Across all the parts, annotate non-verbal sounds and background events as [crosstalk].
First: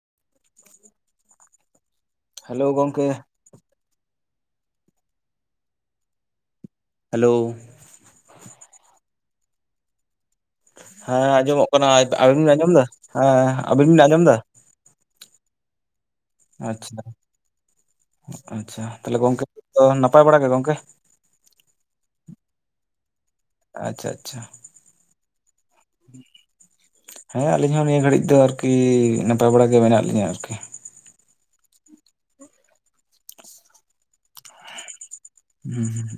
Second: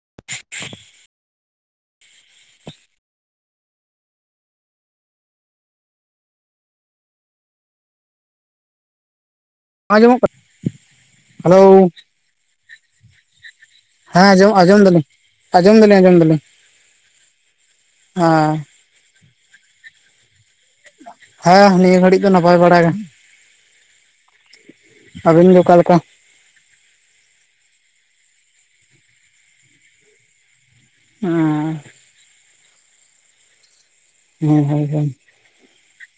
[inaudible] Hello ᱜᱚᱝᱠᱮ hello ᱟᱸᱡᱚᱢᱚᱜ ᱠᱟ ᱦᱮᱸ ᱟᱸᱡᱚᱢᱚᱜ ᱠᱟᱱᱟ ᱟᱵᱤᱱ ᱵᱤᱱ ᱟᱸᱡᱚᱢ ᱮᱫᱟ ᱦᱮᱸ ᱟᱵᱤᱱ ᱵᱤᱱ ᱟᱸᱡᱚᱢ ᱮᱫᱟ? ᱟᱡᱚᱢ ᱫᱟᱞᱤᱧ ᱟᱡᱚᱢ ᱫᱟᱞᱤᱧ ᱟᱡᱚᱢ ᱫᱟᱞᱤᱧ᱾ ᱟᱪᱪᱷᱟ ᱟᱪᱪᱷᱟ ᱛᱟᱦᱚᱞᱮ ᱜᱚᱝᱠᱮ ᱱᱟᱯᱟᱭ ᱵᱟᱲᱟ ᱜᱮ ᱜᱚᱝᱠᱮ? ᱦᱮᱸ ᱱᱤᱭᱟᱹ ᱜᱷᱟᱹᱲᱤᱡ ᱫᱚ ᱱᱟᱯᱟᱭ ᱵᱟᱲᱟ ᱜᱮ ᱾ ᱟᱪᱪᱷᱟ ᱟᱪᱪᱷᱟ ᱟᱹᱵᱤᱱ ᱜᱮ ᱚᱠᱟ ᱞᱮᱠᱟ? ᱦᱮᱸ ᱟᱹᱞᱤᱧ ᱦᱚᱸ ᱱᱤᱭᱟᱹ ᱜᱷᱟᱹᱲᱤᱡ ᱫᱚ ᱟᱨᱠᱤ ᱱᱟᱯᱟᱭ ᱵᱟᱲᱟ ᱜᱮ ᱢᱮᱱᱟᱜ ᱞᱤᱧᱟᱹ ᱟᱨᱠᱤ᱾ ᱚᱸᱻ [unintelligible] ᱦᱩᱸ ᱦᱩᱸ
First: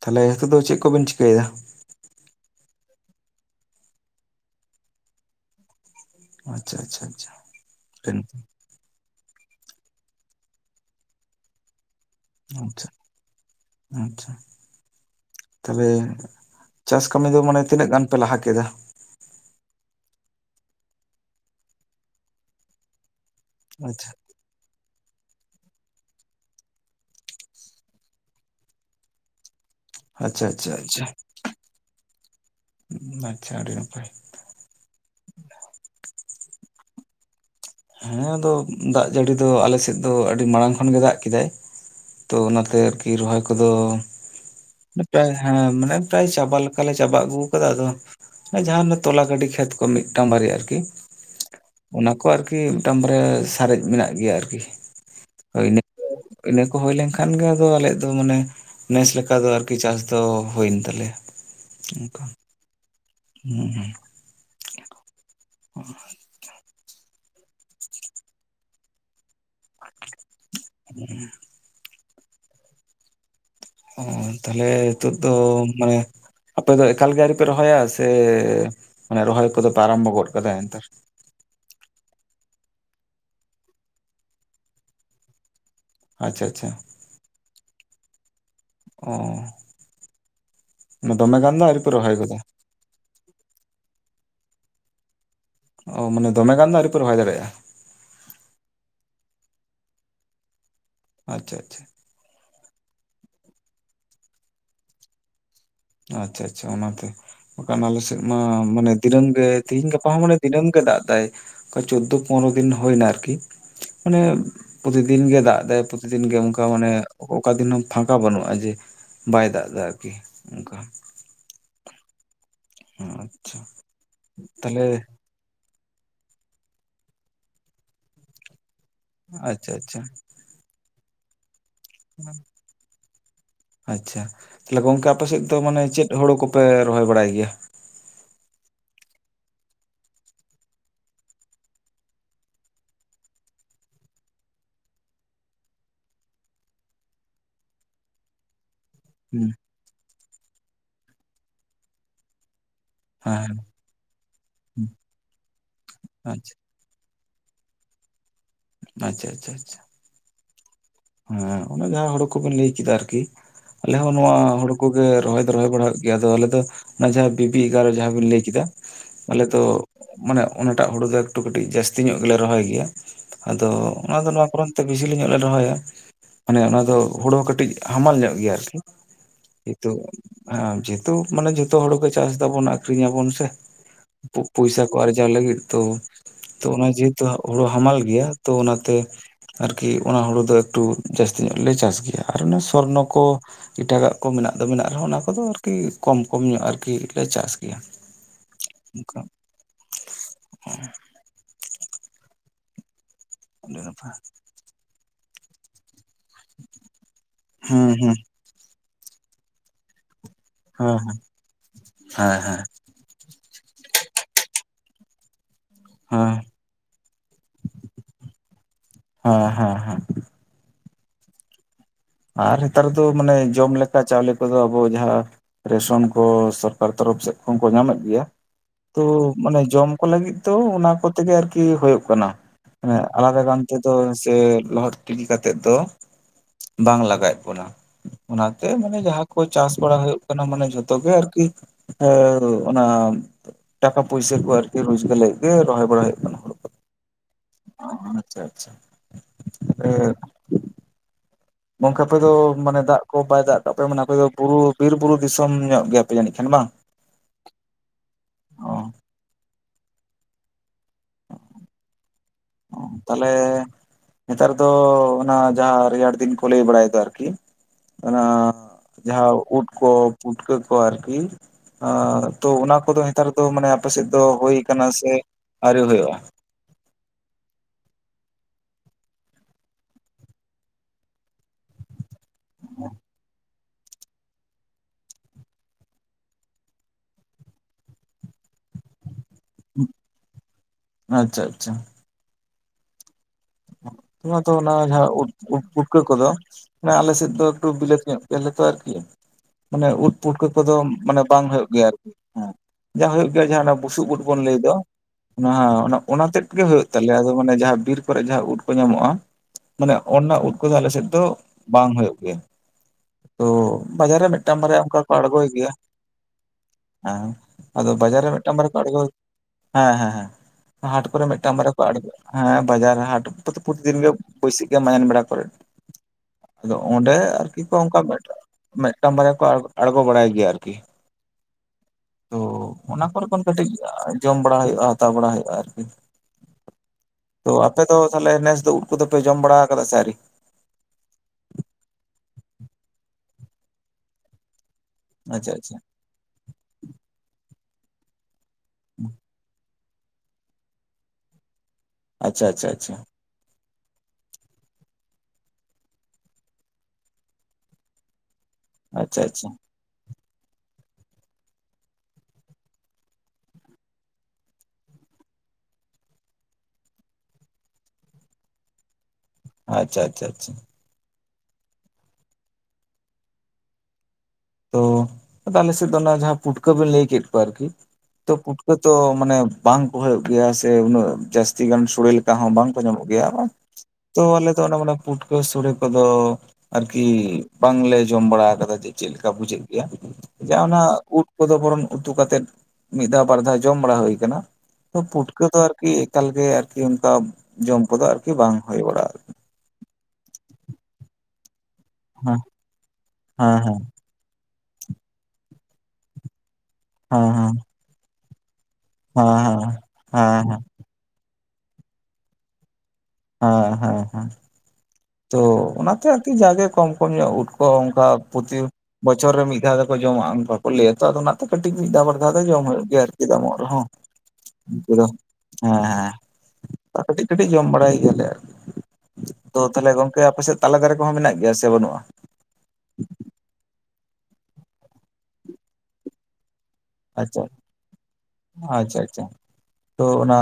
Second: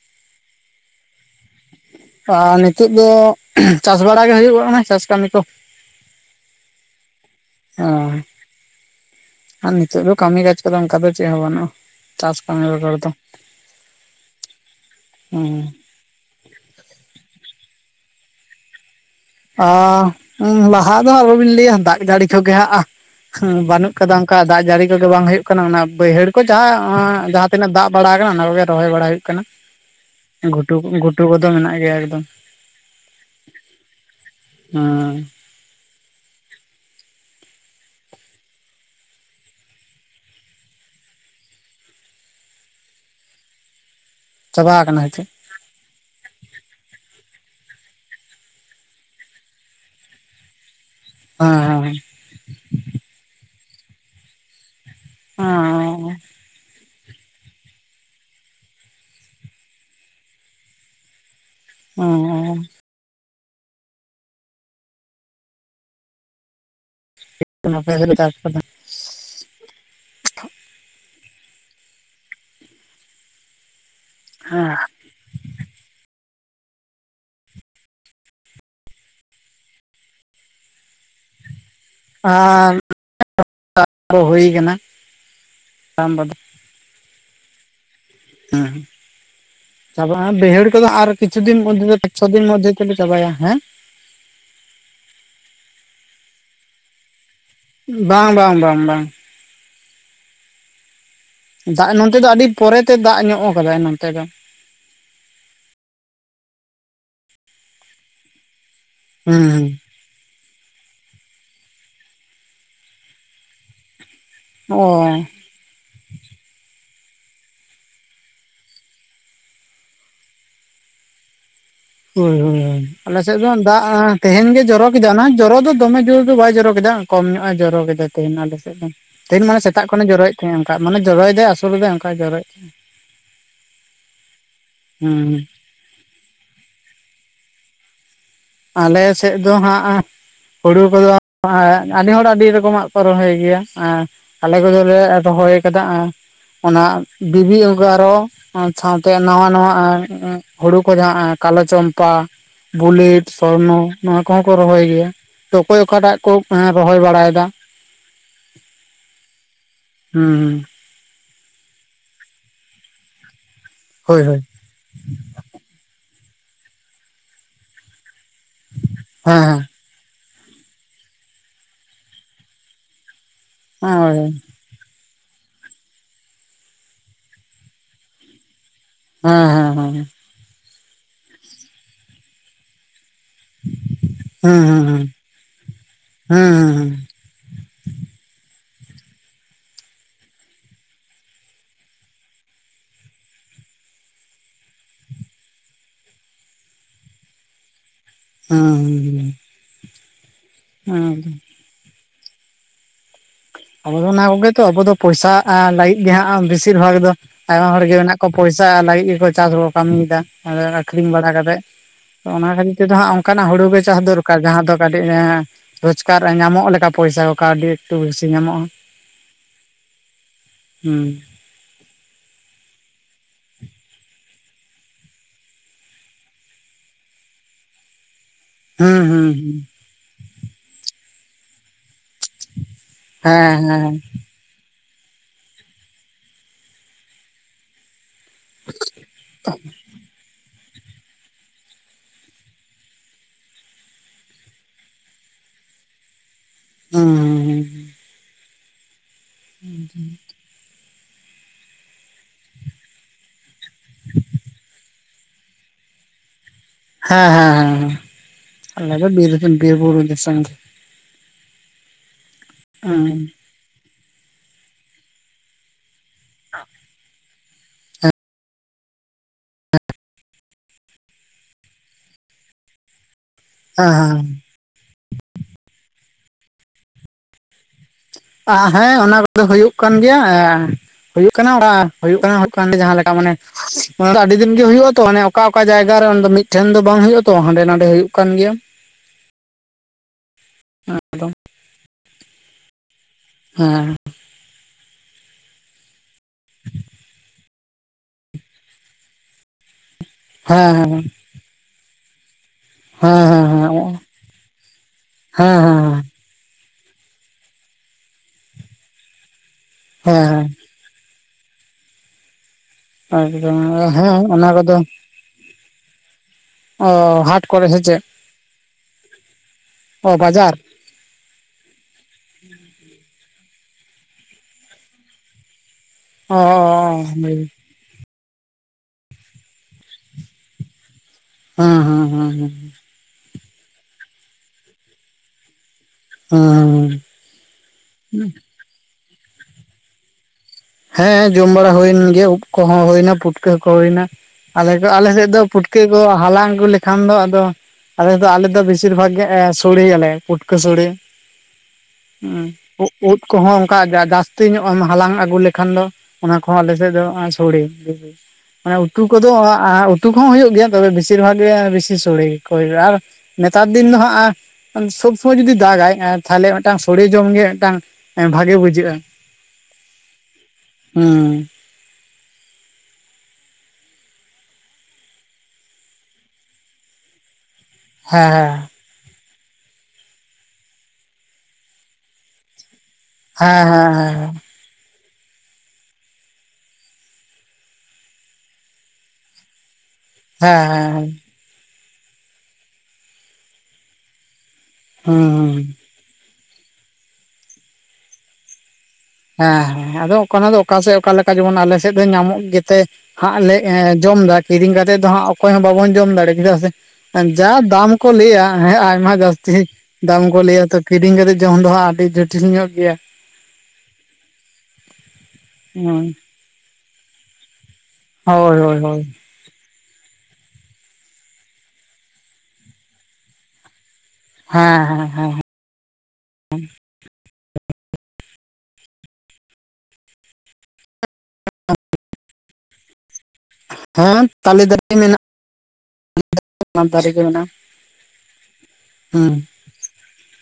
ᱛᱟᱦᱚᱞᱮ ᱱᱤᱛᱚᱜ ᱫᱚ ᱪᱮᱫ ᱠᱚᱵᱮᱱ ᱪᱤᱠᱟᱹᱭᱮᱫᱟ? ᱟᱨ ᱱᱤᱛᱚᱜ ᱫᱚ ᱪᱟᱥ ᱵᱟᱲᱟ ᱜᱮ ᱦᱩᱭᱩᱜ ᱪᱟᱥ ᱠᱟᱹᱢᱤ ᱠᱚ ᱾ ᱟᱪᱪᱷᱟ ᱟᱪᱪᱷᱟ ᱟᱪᱪᱷᱟ ᱟᱨ ᱱᱤᱛᱚᱜ ᱫᱚ ᱠᱟᱹᱢᱤ ᱠᱟᱡ ᱠᱚᱫᱚ ᱚᱱᱠᱟ ᱫᱚ ᱪᱮᱫ ᱦᱚᱸ ᱵᱟᱹᱱᱩᱜ-ᱟ ᱾ ᱟᱪᱪᱷᱟ ᱟᱪᱪᱷᱟ ᱦᱮᱸ ᱛᱟᱦᱞᱮ ᱪᱟᱥ ᱠᱟᱹᱢᱤ ᱫᱚ ᱢᱟᱱᱮ ᱛᱤᱱᱟᱹᱜ ᱜᱟᱱ ᱯᱮ ᱞᱟᱦᱟ ᱠᱮᱫᱟ? ᱟᱸ ᱞᱟᱦᱟ ᱫᱚ ᱦᱟᱸᱜ ᱟᱞᱚᱵᱤᱱ ᱞᱟᱹᱭᱟ ᱫᱟᱜ ᱡᱟᱹᱲᱤ ᱠᱚᱜᱮ ᱦᱟᱸᱜ-ᱟ ᱵᱟᱹᱱᱩᱜ ᱟᱪᱪᱷᱟ ᱠᱟᱫᱟ ᱚᱝ ᱠᱟ ᱫᱟᱜ ᱡᱟᱹᱲᱤ ᱠᱚᱜᱮ ᱵᱟᱝ ᱦᱩᱭᱩᱜ ᱠᱟᱱᱟ ᱚᱱᱟ ᱵᱟᱹᱭᱦᱟᱹᱲ ᱠᱚ ᱡᱟᱦᱟᱸ ᱡᱟᱦᱟᱸ ᱛᱤᱱᱟᱹᱜ ᱫᱟᱜ ᱵᱟᱲᱟ ᱟᱠᱟᱱᱟ ᱚᱱᱟ ᱠᱚᱜᱮ ᱨᱚᱦᱚᱭ ᱵᱟᱲᱟ ᱦᱩᱭᱩᱜ ᱠᱟᱱᱟ᱾ ᱟᱪᱪᱷᱟ ᱟᱪᱪᱷᱟ ᱟᱪᱪᱷᱟ᱾ ᱫᱚ ᱢᱮᱱᱟᱜ ᱜᱮᱭᱟ ᱮᱠᱫᱚᱢ ᱟᱪᱪᱷᱟ ᱟᱹᱰᱤ ᱱᱟᱯᱟᱭ᱾ ᱦᱩᱸ ᱦᱮᱸ ᱟᱫᱚ ᱫᱟᱜ ᱡᱟᱹᱲᱤ ᱫᱚ ᱟᱞᱮ ᱥᱮᱫ ᱫᱚ ᱟᱹᱰᱤ ᱢᱟᱲᱟᱝ ᱠᱷᱚᱱ ᱜᱮ ᱫᱟᱜ ᱠᱮᱫᱟᱭ᱾ ᱛᱚ ᱚᱱᱟᱛᱮ ᱟᱨᱠᱤ ᱨᱚᱦᱚᱭ ᱠᱚᱫᱚ ᱪᱟᱵᱟ ᱟᱠᱟᱱᱟ ᱥᱮ ᱟᱯᱮ ᱪᱮᱫ ᱦᱮᱸ ᱢᱟᱱᱮ ᱯᱨᱟᱭ ᱪᱟᱵᱟ ᱞᱮᱠᱟᱞᱮ ᱪᱟᱵᱟ ᱟᱹᱜᱩᱣ ᱠᱟᱫᱟ ᱟᱫᱚ ᱟ ᱡᱟᱦᱟᱸ ᱚᱱᱮ ᱛᱚᱞᱟ ᱜᱟᱹᱰᱤ ᱠᱷᱮᱛ ᱠᱚ ᱢᱤᱜᱴᱟᱝ ᱵᱟᱨᱭᱟ ᱟᱨᱠᱤ᱾ ᱟᱸᱻ ᱦᱮᱸ ᱮᱸ᱾ ᱚᱱᱟ ᱠᱚ ᱟᱨᱠᱤ ᱢᱤᱴᱟᱝ ᱵᱟᱨᱭᱟ ᱥᱟᱨᱮᱡ ᱢᱮᱱᱟᱜ ᱜᱮᱭᱟ ᱟᱨᱠᱤ ᱦᱮᱸ [unintelligible] ᱦᱩᱭ ᱞᱮᱱᱠᱷᱟᱱ ᱜᱮ ᱟᱫᱚ ᱟᱞᱮᱭᱟᱜ ᱫᱚ ᱢᱟᱱᱮ ᱱᱮᱥ ᱞᱮᱠᱟ ᱫᱚ ᱟᱨᱠᱤ ᱪᱟᱥ ᱫᱚ ᱦᱩᱭᱮᱱ ᱛᱟᱞᱮᱭᱟ᱾ ᱚᱸᱻ᱾ ᱩᱸ᱾ [unintelligible] [unintelligible] [inaudible] [unintelligible] ᱚ ᱛᱟᱦᱞᱮ ᱦᱤᱛᱚᱜ ᱫᱚ ᱢᱟᱱᱮ ᱟᱯᱮ ᱫᱚ ᱮᱠᱟᱞ ᱜᱮ ᱟᱨᱤ ᱯᱮ ᱨᱚᱦᱚᱭᱟ ᱥᱮ ᱮ ᱨᱚᱦᱚᱭ ᱠᱚᱫᱚ ᱯᱮ ᱟᱨᱚᱢᱵᱚ ᱜᱚᱫ ᱠᱟᱫᱟ ᱮᱱᱛᱟᱨ? ᱟᱨ [inaudible] ᱦᱩᱭ ᱠᱟᱱᱟ᱾ ᱟᱪᱪᱷᱟ ᱟᱪᱪᱷᱟ᱾ ᱮᱸᱦᱮᱸ ᱚ ᱪᱟᱵᱟ ᱟᱸ ᱵᱟᱹᱭᱦᱟᱹᱲ ᱠᱚᱫᱚ ᱟᱨ ᱫᱚᱢᱮ ᱠᱤᱪᱷᱩ ᱜᱟᱱ ᱫᱤᱱ ᱫᱚ ᱢᱚᱫᱽ ᱟᱹᱣᱨᱤ ᱯᱮ ᱜᱮ ᱯᱟᱪ ᱨᱚᱦᱚᱭ ᱪᱷᱚ ᱜᱚᱫᱟ ᱫᱤᱱ ᱢᱚᱫᱷᱮ ᱛᱮᱞᱮ ᱪᱟᱵᱟᱭᱟ ᱦᱮᱸ᱾ ᱚ ᱢᱟᱱᱮ ᱫᱚᱢᱮ ᱜᱟᱱ ᱫᱚ ᱟᱹᱣᱨᱤᱯᱮ ᱨᱚᱦᱚᱭ ᱫᱟᱲᱮᱜᱼᱟ᱾ ᱵᱟᱝ ᱵᱟᱝ ᱵᱟᱝ ᱵᱟᱝ᱾ ᱟᱪᱪᱷᱟ ᱟᱪᱪᱷᱟ ᱫᱟᱜ ᱮᱱᱟᱝ ᱛᱮ ᱫᱚ ᱟᱹᱰᱤ ᱯᱚᱨᱮ ᱛᱮ ᱫᱟᱜ ᱧᱚᱜ ᱟᱠᱟᱫᱟᱭ ᱱᱚᱱᱛᱮ ᱫᱚ᱾ ᱟᱪᱪᱷᱟ ᱟᱪᱪᱷᱟ ᱚᱱᱟᱛᱮ, ᱵᱟᱠᱷᱟᱱ ᱟᱞᱮᱥᱮᱫ ᱢᱟ ᱢᱟᱱᱮ ᱫᱤᱱᱟᱹᱢ ᱜᱮ ᱦᱮᱸ ᱛᱦᱤᱧ ᱜᱟᱯᱟ ᱦᱚ ᱢᱟᱱᱮ ᱫᱤᱱᱟᱹᱢ ᱜᱮ ᱫᱟᱜ ᱫᱟᱭ ᱠᱟ ᱪᱳᱫᱽᱫᱳ ᱯᱚᱱᱨᱚ ᱫᱤᱱ ᱦᱳᱭᱱᱟ ᱟᱨᱠᱤ᱾ ᱟᱱᱮ ᱚ ᱦᱳᱭ ᱯᱚᱛᱤᱫᱤᱱ ᱜᱮ ᱫᱟᱜ ᱫᱟᱭ ᱯᱩ ᱫᱤᱱ ᱜᱮ ᱚᱱᱠᱟ ᱢᱟᱱᱮ ᱚ-ᱚᱠᱟ ᱫᱤᱱ ᱦᱚ ᱯᱷᱟᱠᱟ ᱵᱟᱹᱱᱩᱜᱼᱟ ᱡᱮ ᱵᱟᱭ ᱫᱟᱜ ᱫᱟ ᱟᱨᱠᱤ᱾ ᱚᱝᱠᱟ᱾ ᱦᱳᱭ ᱦᱳᱭ ᱳᱭ ᱟᱞᱮᱥᱮᱜ ᱫᱚ ᱟᱪᱪᱷᱟ ᱫᱟᱜ ᱟᱸ ᱛᱮᱦᱮᱧ ᱜᱮ ᱛᱟᱦᱚᱞᱮ ᱡᱚᱨᱚ ᱠᱮᱫᱟ ᱚᱱᱟ ᱡᱚᱨᱚ ᱫᱚ ᱫᱚᱢᱮ ᱡᱳᱨ ᱫᱚ ᱵᱟᱭ ᱡᱚᱨᱚ ᱠᱮᱫᱟ ᱠᱚᱢ ᱧᱚᱜ ᱮ ᱡᱚᱨᱚ ᱠᱮᱫᱟ ᱛᱤᱦᱤᱱ ᱟᱞᱮᱥᱮᱫ ᱫᱚ ᱛᱮᱦᱤᱧ ᱢᱟᱱᱮ ᱟᱪᱪᱷᱟ ᱥᱮᱛᱟᱜ ᱟᱪᱪᱷᱟ ᱠᱷᱚᱱᱮ ᱡᱚᱨᱚᱭᱮ ᱛᱮᱦᱮ ᱚᱝᱠᱟᱜ ᱢᱟᱱᱮ ᱡᱚᱨᱚᱭᱫᱟ ᱟᱥᱳᱨ ᱫᱟ ᱚᱝᱠ ᱟᱪᱪᱷᱟ, ᱛᱟᱦᱞᱮ ᱛᱟᱦᱮᱸᱜ ᱜᱚᱝᱠᱮ ᱟᱯᱮ ᱦᱮᱸ ᱥᱮᱡ ᱫᱚ ᱢᱟᱱᱮ ᱪᱮᱫ ᱦᱳᱲᱳ ᱠᱚᱯᱮ ᱨᱚᱦᱚᱭ ᱵᱟᱲᱟᱭ ᱜᱮᱭᱟ? ᱟᱞᱮ ᱥᱮᱡ ᱫᱚ ᱦᱟᱸᱜᱼᱟ ᱦᱩᱲᱩ ᱠᱚᱫᱚ ᱮᱸ ᱟᱹᱰᱤ ᱦᱚᱲ ᱟᱹᱰᱤ ᱨᱚᱠᱚᱢᱟᱜ ᱠᱚ ᱨᱚᱦᱚᱭ ᱜᱮᱭᱟ, ᱮᱸ ᱟᱞᱮ ᱠᱚᱫᱚᱞᱮ ᱨᱚᱦᱚᱭ ᱠᱟᱫᱟ ᱟᱸ ᱚᱱᱟ ᱵᱤᱵᱤ ᱳᱜᱟᱨᱚ᱾ ᱚᱸ ᱪᱷᱟᱶᱛᱮ ᱱᱟᱣᱟ ᱦᱮᱸ ᱱᱟᱣᱟ ᱮᱸ ᱦᱳᱲᱳ ᱠᱚ ᱡᱟᱦᱟᱸ ᱟᱸ ᱠᱟᱞᱳ ᱪᱚᱢᱯᱟ, ᱵᱩᱞᱤ᱾ ᱦᱮᱸ ᱥᱚᱨᱱᱚ ᱱᱚᱣᱟ ᱠᱚᱦᱚᱸ ᱠᱚ ᱨᱚᱦᱚᱭ ᱜᱮᱭᱟ ᱛᱚ ᱚᱠᱚᱭ ᱚᱠᱟᱴᱟᱜ ᱠᱚ ᱟᱪᱪᱷᱟ ᱮᱸ ᱨᱚᱦᱚᱭ ᱵᱟᱲᱟᱭᱫᱟ᱾ ᱟᱪᱪᱷᱟ ᱟᱪᱪᱷᱟ ᱟᱪᱪᱷᱟ᱾ ᱩᱸ ᱦᱩᱸ ᱦᱩᱸ᱾ ᱦᱮᱸ ᱚᱱᱮ ᱡᱟᱦᱟᱸ ᱦᱳᱲᱳ ᱠᱚᱵᱮᱱ ᱞᱟᱹᱭ ᱠᱮᱫᱟ ᱟᱨᱠᱤ ᱟᱞᱮ ᱦᱚᱸ ᱦᱳᱭ ᱱᱚᱣᱟ ᱦᱳᱭ ᱦᱳᱲᱳ ᱠᱩᱜᱮ ᱨᱚᱦᱚᱭ ᱫᱚ ᱨᱚᱦᱚᱭ ᱵᱟᱲᱟ ᱦᱩᱜ ᱜᱮᱭᱟ ᱟᱫᱚ ᱟᱞᱮ ᱫᱚ ᱚᱱᱟ ᱡᱟᱦᱟᱸ ᱵᱤᱵᱤ ᱮᱜᱟᱨ ᱡᱟᱦᱟᱸ ᱵᱤᱱ ᱞᱟᱹᱭ ᱠᱤᱫᱟ ᱦᱮᱸ ᱟᱞᱮ ᱫᱚ ᱢᱟᱱᱮ ᱚᱱᱟᱴᱟᱜ ᱦᱩᱲᱩ ᱫᱚ ᱮᱠᱴᱩ ᱠᱟᱹᱴᱤᱡ ᱡᱟᱹᱥᱛᱤ ᱧᱚᱜ ᱜᱮᱞᱮ ᱨᱚᱦᱚᱭ ᱜᱮᱭᱟ᱾ ᱟᱫᱚ ᱦᱮᱸ ᱦᱳᱭ ᱚᱱᱟ ᱦᱮᱸ ᱫᱚ ᱱᱚᱣᱟ ᱠᱚᱨᱚᱱ ᱛᱮ ᱵᱮᱥᱤᱞᱤ ᱧᱚᱜ ᱞᱮ ᱨᱚᱦᱚᱭᱟ᱾ ᱢᱟᱱᱮ ᱚᱱᱟ ᱫᱚ ᱦᱳᱲᱳ ᱦᱚ ᱠᱟᱹᱴᱤᱡ ᱦᱟᱢᱟᱞ ᱧᱚᱜ ᱜᱮᱭᱟ ᱟᱨᱠᱤ᱾ ᱦᱮᱸ ᱦᱮᱸ ᱦᱮᱸ ᱦᱮᱸ ᱱᱤᱛᱳᱜ ᱦᱮᱸ ᱡᱮᱛᱩ ᱢᱟᱱᱮ ᱡᱚᱛᱚ ᱦᱚᱲ ᱜᱮ ᱪᱟᱥ ᱫᱟᱵᱚᱱ ᱟᱠᱷᱨᱤᱧᱟᱵᱚᱱ ᱥᱮ᱾ ᱦᱮᱸ ᱦᱮᱸ ᱯᱚ-ᱯᱚᱭᱥᱟ ᱠᱚ ᱟᱨᱡᱟᱣ ᱞᱟᱹᱜᱤᱫ ᱛᱚ ᱛᱚ ᱚᱱᱟ ᱡᱮ ᱛᱚ ᱦᱳᱲᱳ ᱦᱟᱢᱟᱞ ᱜᱮᱭᱟ ᱛᱚ ᱚᱱᱟᱛᱮ ᱟᱨᱠᱤ ᱚᱱᱟ ᱦᱩᱲᱩ ᱫᱚ ᱮᱠᱴᱩ ᱡᱟᱹᱥᱛᱤ ᱧᱚᱜ ᱞᱮ ᱪᱟᱥ ᱜᱮᱭᱟ ᱟᱨ ᱚᱱᱟ ᱥᱚᱨᱱᱚ ᱠᱚ ᱮᱴᱟᱜᱟᱜ ᱠᱚ ᱢᱮᱱᱟᱜ ᱫᱚ ᱢᱮᱱᱟᱜ ᱨᱮᱦᱚᱸ ᱚᱱᱟ ᱠᱚᱫᱚ ᱟᱨᱠᱤ ᱠᱚᱢ ᱠᱚᱢ ᱧᱚᱜ ᱟᱨᱠᱤ ᱞᱮ ᱪᱟᱥ ᱜᱮᱭᱟ ᱾ ᱦᱮᱸ ᱦᱩᱸ᱾ ᱦᱮᱸ᱾ ᱟᱹᱰᱤ ᱟᱵᱚ ᱫᱚ ᱱᱟᱯᱟᱭ ᱚᱱᱟ ᱠᱚᱜᱮ ᱛᱚ ᱟᱵᱚ ᱫᱚ ᱯᱚᱭᱥᱟ ᱞᱟᱹᱜᱤᱫ ᱜᱮ ᱦᱟᱸᱟᱜ ᱵᱮᱥᱤᱨ ᱵᱷᱟᱜᱽ ᱫᱚ ᱟᱭᱢᱟ ᱦᱩᱸ ᱦᱚᱲᱜᱮ ᱦᱩᱸ ᱢᱮᱱᱟᱜ ᱠᱚᱣᱟ᱾ ᱯᱚᱭᱥᱟ ᱞᱟᱹᱜᱤᱫ ᱜᱮᱠᱚ ᱪᱟᱥ ᱨᱮᱠᱩ ᱠᱢᱤᱭᱫᱟ ᱟᱨ ᱦᱮᱸ ᱟᱠᱷᱨᱤᱧ ᱦᱮᱸ ᱵᱟᱲᱟ ᱠᱟᱛᱮᱜᱚ ᱦᱮᱸ ᱚᱱᱟ ᱦᱮᱸ ᱠᱷᱟᱹᱛᱤᱨ ᱛᱮᱫᱚ ᱦᱟᱸᱜ ᱚᱱᱠᱟᱱᱟᱜ ᱦᱩᱲᱩ ᱜᱮ ᱪᱟᱥ ᱫᱚᱨᱠᱟᱨ ᱡᱟᱦᱟᱸ ᱫᱚ ᱠᱟᱹᱴᱤᱡ ᱮᱸ ᱨᱳᱡᱽᱜᱟᱨᱮ ᱧᱟᱢᱚᱜ ᱞᱮᱠᱟ ᱯᱚᱭᱥᱟ ᱠᱚ ᱠᱟᱹᱣᱰᱤ ᱮᱠᱴᱩ ᱵᱮᱥᱤ᱾ ᱧᱟᱢᱚᱜᱼᱟ ᱦᱮᱸ ᱦᱮᱸ ᱦᱮᱸ᱾ ᱦᱩᱸ᱾ ᱟᱨ ᱱᱮᱛᱟᱨ ᱫᱚ ᱢᱟᱱᱮ ᱡᱚᱢ ᱞᱮᱠᱟ ᱪᱟᱣᱞᱮ ᱠᱚᱫᱚ ᱟᱵᱚ ᱡᱟᱦᱟᱸ ᱨᱮᱥᱚᱱ ᱠᱚ ᱥᱚᱨᱠᱟᱨ ᱛᱚᱨᱚᱯᱷ ᱥᱮᱫ ᱠᱷᱚᱱ ᱠᱚ ᱧᱟᱢᱮᱫ ᱜᱮᱭᱟ᱾ ᱦᱩᱸ ᱛᱚ ᱦᱩᱸ ᱢᱟᱱᱮ ᱡᱚᱢ ᱠᱚ ᱞᱟᱹᱜᱤᱫ ᱛᱚ ᱚᱱᱟ ᱠᱚᱛᱮᱜᱮ ᱟᱨᱠᱤ ᱦᱩᱭᱩᱜ ᱠᱟᱱᱟ ᱦᱮᱸ ᱟᱞᱟᱫᱟ ᱦᱮᱸ ᱜᱟᱱ ᱦᱮᱸ ᱛᱮᱫᱚ ᱥᱮ ᱞᱚᱦᱚᱫ ᱛᱤᱠᱤ ᱠᱟᱛᱮᱫ ᱫᱚ ᱵᱟᱝ ᱞᱟᱜᱟᱭᱮᱫ ᱵᱚᱱᱟ ᱚᱱᱟᱛᱮ ᱢᱟᱱᱮ ᱡᱟᱦᱟᱸ ᱠᱚ ᱪᱟᱥ ᱵᱟᱲᱟ ᱦᱳᱭᱳᱜ ᱠᱟᱱᱟ ᱢᱟᱱᱮ ᱡᱷᱚᱛᱚ ᱜᱮ ᱟᱨᱠᱤ ᱮ ᱚᱱᱟ ᱴᱟᱠᱟ ᱯᱚᱭᱥᱟ ᱠᱚ ᱟᱨᱠᱤ ᱨᱳᱡᱽᱜᱟᱨ ᱞᱟᱹᱜᱤᱫ ᱜᱮ ᱨᱚᱦᱚᱭ ᱵᱟᱲᱟ ᱦᱩᱭᱩᱜ ᱠᱟᱱᱟ ᱦᱚᱲᱩ᱾ ᱚ ᱦᱩᱸ ᱦᱩᱸ ᱟᱪᱪᱷᱟ ᱟᱪᱪᱷᱟ᱾ [inaudible] ᱜᱚᱝᱠᱮ ᱟᱯᱮ ᱫᱚ ᱢᱟᱱᱮ ᱫᱟᱜ ᱠᱚ ᱵᱟᱭ ᱫᱟᱜ ᱠᱟᱜ ᱯᱮᱭᱟ ᱢᱟᱱᱮ ᱟᱯᱮ ᱫᱚ ᱵᱩᱨᱩ ᱵᱤᱨ ᱵᱩᱨᱩ ᱫᱤᱥᱚᱢ ᱧᱚᱜ ᱜᱮᱭᱟᱯᱮ ᱡᱟᱹᱱᱤᱡ ᱠᱷᱟᱱ ᱵᱟᱝ? ᱦᱮᱸ ᱦᱮᱸ ᱦᱮᱸ ᱚ ᱟᱞᱮ ᱫᱚ ᱵᱤᱨ ᱵᱤᱨ ᱵᱩᱨᱩ ᱫᱤᱥᱟᱢ ᱜᱮ᱾ ᱚ ᱦᱮᱸ ᱛᱟᱦᱚᱞᱮ ᱱᱮᱛᱟᱨ ᱫᱚ ᱚᱱᱟ ᱡᱟᱦᱟᱸ ᱨᱮᱭᱟᱲ ᱫᱤᱱ ᱠᱚ ᱞᱟᱹᱭ ᱵᱟᱲᱟᱭ ᱫᱟ ᱟᱨᱠᱤ᱾ ᱚᱱᱟ ᱡᱟᱦᱟᱸ ᱩᱫᱽ ᱠᱚ ᱯᱩᱴᱠᱟᱹ ᱠᱚ ᱟᱨᱠᱤ᱾ ᱟ ᱛᱚ ᱚᱱᱟ ᱠᱚᱫᱚ ᱦᱮᱸᱛᱟᱨ ᱫᱚ ᱢᱟᱱᱮ ᱟᱯᱮ ᱥᱮᱫ ᱫᱚ ᱦᱮᱸ ᱦᱩᱭ ᱠᱟᱱᱟ ᱥᱮ ᱟᱹᱣᱨᱤ ᱦᱩᱭᱩᱜᱼᱟ? ᱟ ᱦᱮᱸ ᱚᱱᱟ ᱠᱚᱫᱚ ᱦᱩᱭᱩᱜ ᱠᱟᱱ ᱜᱮᱭᱟ᱾ ᱮ ᱦᱩᱭᱩᱜ ᱠᱟᱱᱟ ᱚᱱᱟ ᱦᱩᱭᱩᱜ ᱠᱟᱱᱟ ᱦᱩᱭᱩᱜ ᱠᱟᱱᱟ ᱡᱟᱦᱟᱸ ᱞᱮᱠᱟ ᱢᱟᱱᱮ ᱚᱱᱟ ᱫᱚ ᱟᱹᱰᱤ ᱫᱤᱱ ᱜᱮ ᱦᱩᱭᱩᱜ ᱟᱛᱚ ᱢᱟᱱᱮ ᱚᱠᱟ ᱚᱠᱟ ᱡᱟᱭᱜᱟᱨᱮ ᱚᱱᱟ ᱫᱚ ᱢᱤᱫᱴᱷᱮᱱ ᱫᱚ ᱵᱟᱝ ᱦᱩᱭᱩᱜᱼᱟ ᱛᱚ ᱦᱟᱸᱰᱮ ᱱᱟᱰᱮ ᱦᱩᱭᱩᱜ ᱠᱟᱱ ᱜᱮᱭᱟ᱾ [inaudible] ᱮᱠᱫᱚᱢ ᱟᱪᱪᱷᱟ ᱟᱪᱪᱷᱟ᱾ ᱦᱮᱸ᱾ ᱚᱱᱟ ᱛᱚ ᱚᱱᱟ ᱡᱟᱦᱟᱸ ᱩᱫᱽ ᱯᱩᱴᱠᱟᱹ ᱠᱚᱫᱚ ᱢᱟᱱᱮ ᱟᱞᱮᱥᱮᱫ ᱫᱚ ᱮᱠᱴᱩ ᱵᱤᱞᱟᱹᱛ ᱧᱚᱸᱜ ᱜᱮᱭᱟᱞᱮ ᱛᱚ ᱟᱨᱠᱤ ᱢᱟᱱᱮ ᱩᱫᱽ ᱯᱩᱴᱠᱟᱹ ᱠᱚᱫᱚ ᱦᱮᱸ ᱢᱟᱱᱮ ᱵᱟᱝ ᱦᱩᱭᱩᱜ ᱜᱮᱭᱟ ᱟᱨᱠᱤ ᱦᱮᱸ᱾ ᱡᱟᱦᱟᱸ ᱦᱮᱸ ᱦᱩᱭᱩᱜ ᱜᱮᱭᱟ ᱡᱟᱦᱟᱸ ᱚᱱᱟ ᱦᱮᱸ ᱵᱩᱥᱩᱵ ᱩᱫᱽ ᱵᱚᱱ ᱞᱟᱹᱭ ᱫᱚ, ᱚᱱᱟ ᱦᱮᱸ ᱦᱟ ᱚᱱᱟ ᱚᱱᱟ ᱛᱮᱫ ᱜᱮ ᱦᱩᱭᱩᱜ ᱛᱟᱞᱮᱭᱟ ᱟᱫᱚ ᱢᱟᱱᱮ ᱡᱟᱦᱟᱸ ᱵᱤᱨ ᱠᱚᱨᱮ ᱡᱟᱦᱟᱸ ᱩᱫᱽ ᱠᱚ ᱧᱟᱢᱚᱜᱼᱟ ᱢᱟᱱᱮ ᱦᱮᱸ ᱦᱮᱸ ᱚᱱᱟ ᱩᱫᱽ ᱠᱚ ᱫᱚ ᱟᱞᱮ ᱥᱮᱫ ᱫᱚ ᱵᱟᱝ ᱦᱩᱭᱩᱜ ᱜᱮᱭᱟ᱾ ᱦᱮᱸ ᱛᱚ ᱮᱠᱫᱚᱢ ᱵᱟᱡᱟᱨ ᱦᱮᱸ ᱨᱮ ᱚᱱᱟ ᱢᱤᱫᱴᱟᱱ ᱠᱚᱫᱚ ᱵᱟᱨᱭᱟ ᱚᱝᱠᱟ ᱠᱚ ᱟᱲᱜᱚᱭ ᱜᱮᱭᱟ᱾ ᱦᱮᱸ ᱚ ᱦᱟᱴ ᱠᱚᱨᱮ ᱥᱮ ᱟᱫᱚ ᱪᱮᱫ ᱵᱟᱡᱟᱨ ᱨᱮ ᱢᱤᱫᱴᱟᱱ ᱵᱟᱨᱭᱟ ᱠᱚ ᱟᱲᱜᱚ ᱦᱮᱸ ᱦᱮᱸ ᱚ ᱦᱮᱸ᱾ ᱵᱟᱡᱟᱨ ᱦᱟᱴ ᱠᱚᱨᱮ ᱢᱤᱫᱴᱟᱝ ᱵᱟᱨᱭᱟ ᱠᱚ ᱟᱲᱜᱟ ᱦᱮᱸ ᱵᱟᱡᱟᱨ ᱦᱟᱴ ᱯᱨᱚᱛᱤ ᱯᱨᱚᱛᱤᱫᱤᱱ ᱜᱮ ᱵᱟᱹᱭᱥ ᱜᱮ ᱢᱟᱡᱟᱱ ᱵᱮᱲᱟ ᱠᱚᱨᱮᱫ ᱚ ᱟᱫᱚ ᱚᱸᱰᱮ ᱦᱮᱸ ᱟᱨᱠᱤ ᱠᱚ ᱚᱱᱠᱟ ᱢᱮᱫᱴᱮᱡ ᱢᱤᱫᱴᱟᱝ ᱵᱟᱨᱭᱟ ᱠᱚ ᱟᱲᱜᱚ ᱵᱟᱲᱟᱭ ᱜᱮᱭᱟ ᱟᱨᱠᱤ᱾ ᱦᱮᱸ ᱦᱩᱸ ᱦᱮᱸ ᱛᱚ ᱦᱮᱸ᱾ ᱚᱱᱟ ᱠᱚᱨᱮ ᱠᱷᱚᱱ ᱠᱟᱹᱴᱤᱡ ᱡᱚᱢ ᱵᱟᱲᱟ ᱦᱩᱭᱩᱜᱼᱟ ᱦᱟᱛᱟᱣ ᱵᱟᱲᱟ ᱦᱩᱭᱩᱜᱼᱟ ᱟᱨᱠᱤ᱾ ᱦᱮᱸ ᱛᱚ ᱟᱯᱮ ᱫᱚ ᱛᱟᱦᱚᱞᱮ ᱱᱮᱥ ᱫᱚ ᱩᱫᱽ ᱠᱚᱫᱚᱯᱮ ᱡᱚᱢ ᱵᱟᱲᱟ ᱠᱟᱫᱟ ᱥᱮ ᱟᱹᱣᱨᱤ? ᱦᱮᱸ ᱡᱚᱢ ᱵᱟᱲᱟ ᱦᱩᱭᱮᱱ ᱜᱮᱭᱟ ᱩᱫᱽ ᱠᱚᱦᱚᱸ ᱦᱩᱭᱱᱟ ᱯᱩᱴᱠᱟᱹ ᱠᱚ ᱦᱩᱭᱱᱟ᱾ ᱟᱞᱮ ᱠᱚ ᱟᱞᱮ ᱥᱮᱫ ᱫᱚ ᱟᱪᱪᱷᱟ ᱟᱪᱪᱷᱟ ᱯᱩᱴᱠᱟᱹ ᱟᱪᱪᱷᱟ ᱠᱚ ᱦᱟᱞᱟᱝ ᱟᱹᱜᱩ ᱞᱮᱠᱷᱟᱱ ᱫᱚ, ᱟᱫᱚ ᱟᱞᱮ ᱫᱚ ᱟᱞᱮ ᱵᱮᱥᱤᱨ ᱵᱷᱟᱜ ᱜᱮ ᱥᱚᱲᱮᱭᱟᱞᱮ ᱯᱩᱴᱠᱟᱹ ᱥᱚᱲᱮ᱾ ᱦᱩᱸ ᱩᱜᱽ ᱟᱪᱪᱷᱟ ᱩᱫ ᱠᱚᱦᱚᱸ ᱚᱱᱠᱟ ᱡᱟᱹᱥᱛᱤ ᱧᱚᱜ ᱮᱢ ᱦᱟᱞᱟᱝ ᱟᱹᱜᱩ ᱠᱷᱟᱱ ᱫᱚ ᱚᱱᱟ ᱠᱚᱦᱚᱸ ᱟᱞᱮ ᱥᱮᱫ ᱫᱚ ᱥᱳᱲᱮ, ᱢᱟᱱᱮ ᱟᱪᱪᱷᱟ ᱩᱛᱩ ᱟᱪᱪᱷᱟ ᱠᱚᱫᱚ ᱟᱪᱪᱷᱟ ᱩᱛᱩ ᱠᱚᱦᱚᱸ ᱦᱩᱭᱩᱜ ᱜᱮᱭᱟ, ᱛᱚᱵᱮ ᱵᱮᱥᱤᱨ ᱵᱷᱟᱜ ᱜᱮ ᱵᱮᱥᱤ ᱥᱳᱲᱮ ᱠᱚ ᱜᱮ ᱦᱩᱭᱩᱜ-ᱟ ᱟᱨ ᱱᱮᱛᱟᱨ ᱫᱤᱱ ᱫᱚ ᱦᱟᱸᱜ ᱥᱚᱵᱽ ᱥᱚᱢᱚᱭ ᱡᱩᱫᱤ ᱫᱟᱜᱟᱭ ᱛᱟᱦᱚᱞᱮ ᱢᱤᱫᱴᱟᱝ ᱥᱳᱲᱮ ᱡᱚᱢ ᱜᱮ ᱢᱤᱫᱴᱟᱝ ᱵᱷᱟᱜᱮ ᱵᱩᱡᱷᱟᱹᱜ-ᱟ᱾ ᱟᱪᱪᱷᱟ ᱟᱪᱪᱷᱟ ᱟᱪᱪᱷᱟ᱾ ᱦᱩᱸ᱾ ᱛᱚ, ᱟᱞᱮ ᱥᱮᱫ ᱫᱚ ᱚᱱᱟ ᱡᱟᱦᱟᱸ ᱯᱩᱴᱠᱟᱹ ᱵᱮᱱ ᱞᱟᱹᱭ ᱠᱮᱫ ᱠᱚᱣᱟ ᱟᱨᱠᱤ ᱦᱮᱸ ᱾ᱛᱚ ᱯᱩᱴᱠᱟᱹ ᱦᱳᱭᱛᱚ ᱢᱟᱱᱮ ᱵᱟᱝ ᱠᱚ ᱦᱩᱭᱩᱜ ᱜᱮᱭᱟ ᱥᱮ, ᱩᱱᱟᱹᱜ ᱡᱟᱹᱥᱛᱤ ᱜᱟᱱ ᱥᱳᱲᱮ ᱞᱮᱠᱟ ᱦᱚᱸ ᱵᱟᱝ ᱧᱟᱢᱚᱜ ᱜᱮᱭᱟ᱾ ᱦᱮᱸ ᱦᱮᱸ ᱦᱮᱸ ᱛᱚ ᱟᱞᱮ ᱛᱚ ᱢᱟᱱᱮ ᱯᱩᱴᱠᱟᱹ ᱥᱳᱲᱮ ᱠᱚᱫᱚ ᱟᱨᱠᱤ ᱵᱟᱝᱞᱮ ᱡᱚᱢ ᱵᱟᱲᱟ ᱟᱠᱟᱫᱟ ᱡᱮ, ᱪᱮᱫ ᱞᱮᱠᱟ? ᱵᱩᱡᱟᱹᱜ ᱜᱮᱭᱟ ᱦᱮᱸ ᱡᱮ, ᱦᱮᱸ ᱚᱱᱟ ᱦᱮᱸ ᱦᱮᱸ ᱩᱫ ᱯᱩᱴᱠᱟᱹ ᱫᱚ ᱵᱚᱨᱚᱝ ᱩᱛᱩ ᱠᱟᱛᱮᱫ, ᱢᱤᱫ ᱫᱷᱟᱹᱣ ᱵᱟᱨ ᱫᱷᱟᱹᱣ ᱡᱚᱢ ᱵᱟᱲᱟ ᱦᱩᱭ ᱟᱠᱟᱱᱟ᱾ ᱦᱩᱸ ᱯᱩᱴᱠᱟᱹ ᱦᱩᱸ ᱫᱚ ᱟᱨᱠᱤ ᱮᱠᱟᱞ ᱜᱮ ᱟᱨᱠᱤ ᱚᱱᱠᱟ ᱡᱚᱢ ᱠᱚᱫᱚ ᱟᱨᱠᱤ ᱵᱟᱝ ᱦᱩᱭ ᱵᱟᱲᱟᱜ-ᱟ᱾ ᱦᱮᱸ ᱦᱮᱸ ᱦᱮᱸ, ᱟᱫᱚ ᱚᱠᱟᱱᱟᱜ ᱫᱚ ᱚᱠᱟ ᱥᱮᱫ ᱚᱠᱟ ᱞᱮᱠᱟ? ᱡᱮᱢᱚᱱ ᱟᱞᱮ ᱥᱮᱫ ᱫᱚ ᱦᱮᱸ ᱧᱟᱢᱚᱜ ᱜᱮᱛᱮ ᱦᱟᱸᱜ ᱞᱮ ᱦᱮᱸ ᱮ ᱡᱚᱢ ᱮᱫᱟ, ᱠᱤᱨᱤᱧ ᱠᱟᱛᱮ ᱫᱚ ᱦᱟᱸᱜ ᱚᱠᱚᱭ ᱦᱚᱸ ᱵᱟᱵᱚᱱ ᱡᱚᱢ ᱫᱟᱲᱮᱭᱟᱜ᱾ ᱪᱮᱫᱟᱜ ᱥᱮ ᱦᱮᱸ ᱡᱟ ᱦᱮᱸ ᱫᱟᱢ ᱠᱚ ᱞᱟᱹᱭᱟ ᱦᱟᱸᱜ ᱦᱮᱸ ᱩᱱᱟᱹᱜ ᱦᱮᱸ ᱡᱟᱹᱥᱛᱤ ᱫᱟᱢ ᱠᱚ ᱞᱟᱹᱭᱟ ᱦᱮᱸ ᱛᱚ ᱠᱤᱨᱤᱧ ᱠᱟᱛᱮ ᱡᱚᱢ ᱫᱚ ᱦᱟᱸᱜ ᱟᱹᱰᱤ ᱡᱚᱴᱤᱞ ᱧᱚᱜ ᱜᱮᱭᱟ᱾ ᱦᱮᱸ, ᱦᱮᱸᱦᱮᱸ, ᱚᱱᱟᱛᱮ ᱟᱨᱠᱤ ᱡᱟᱜᱮ ᱠᱚᱢ ᱠᱚᱢ ᱧᱚᱜ ᱩᱫ ᱠᱚ ᱚᱱᱠᱟ ᱯᱨᱚᱛᱤ ᱦᱳᱭ ᱦᱳᱭ ᱦᱳᱭ ᱵᱚᱪᱷᱚᱨ ᱨᱮ ᱢᱤᱫ ᱫᱷᱟᱹᱣ ᱛᱮᱠᱚ ᱡᱚᱢᱟ ᱵᱟᱠᱚ ᱞᱟᱹᱭᱟ ᱛᱚ ᱟᱫᱚᱱᱟᱜ ᱛᱮ ᱠᱟᱹᱴᱤᱡ ᱢᱤᱫ ᱫᱷᱟᱹᱣ ᱵᱟᱨ ᱫᱷᱟᱹᱣ ᱫᱚ ᱡᱚᱢ ᱦᱩᱭᱩᱜ ᱜᱮᱭᱟ ᱟᱨᱠᱤ ᱫᱟᱢᱚᱜ ᱨᱮᱦᱚᱸ ᱦᱮᱸ ᱩᱱᱠᱩ ᱫᱚ᱾ ᱦᱮᱸ ᱦᱮᱸ ᱦᱮᱸ, ᱠᱟᱹᱴᱤᱡ ᱠᱟᱹᱴᱤᱡ ᱡᱚᱢ ᱵᱟᱲᱟᱭ ᱴᱷᱤᱠᱭᱟᱞᱮ ᱟᱨᱠᱤ᱾ ᱛᱚ ᱛᱟᱦᱚᱞᱮ ᱜᱚᱝᱠᱮ ᱟᱯᱮ ᱥᱮᱫ ᱛᱟᱞᱮ ᱫᱟᱨᱮ ᱠᱚᱦᱚᱸ ᱢᱮᱱᱟᱜ ᱜᱮᱭᱟ ᱥᱮ ᱵᱟᱹᱱᱩᱜ-ᱟ? ᱦᱮᱸ, ᱛᱟᱞᱮ ᱫᱟᱨᱮ ᱜᱮ ᱢᱮᱱᱟᱜ-ᱟ [unintelligible] ᱚᱱᱟ ᱫᱟᱨᱮ ᱜᱮ ᱟᱪᱪᱷᱟ ᱢᱮᱱᱟᱜ-ᱟ ᱾ ᱟᱪᱪᱷᱟ ᱟᱪᱪᱷᱟ, ᱛᱚ ᱚᱱᱟ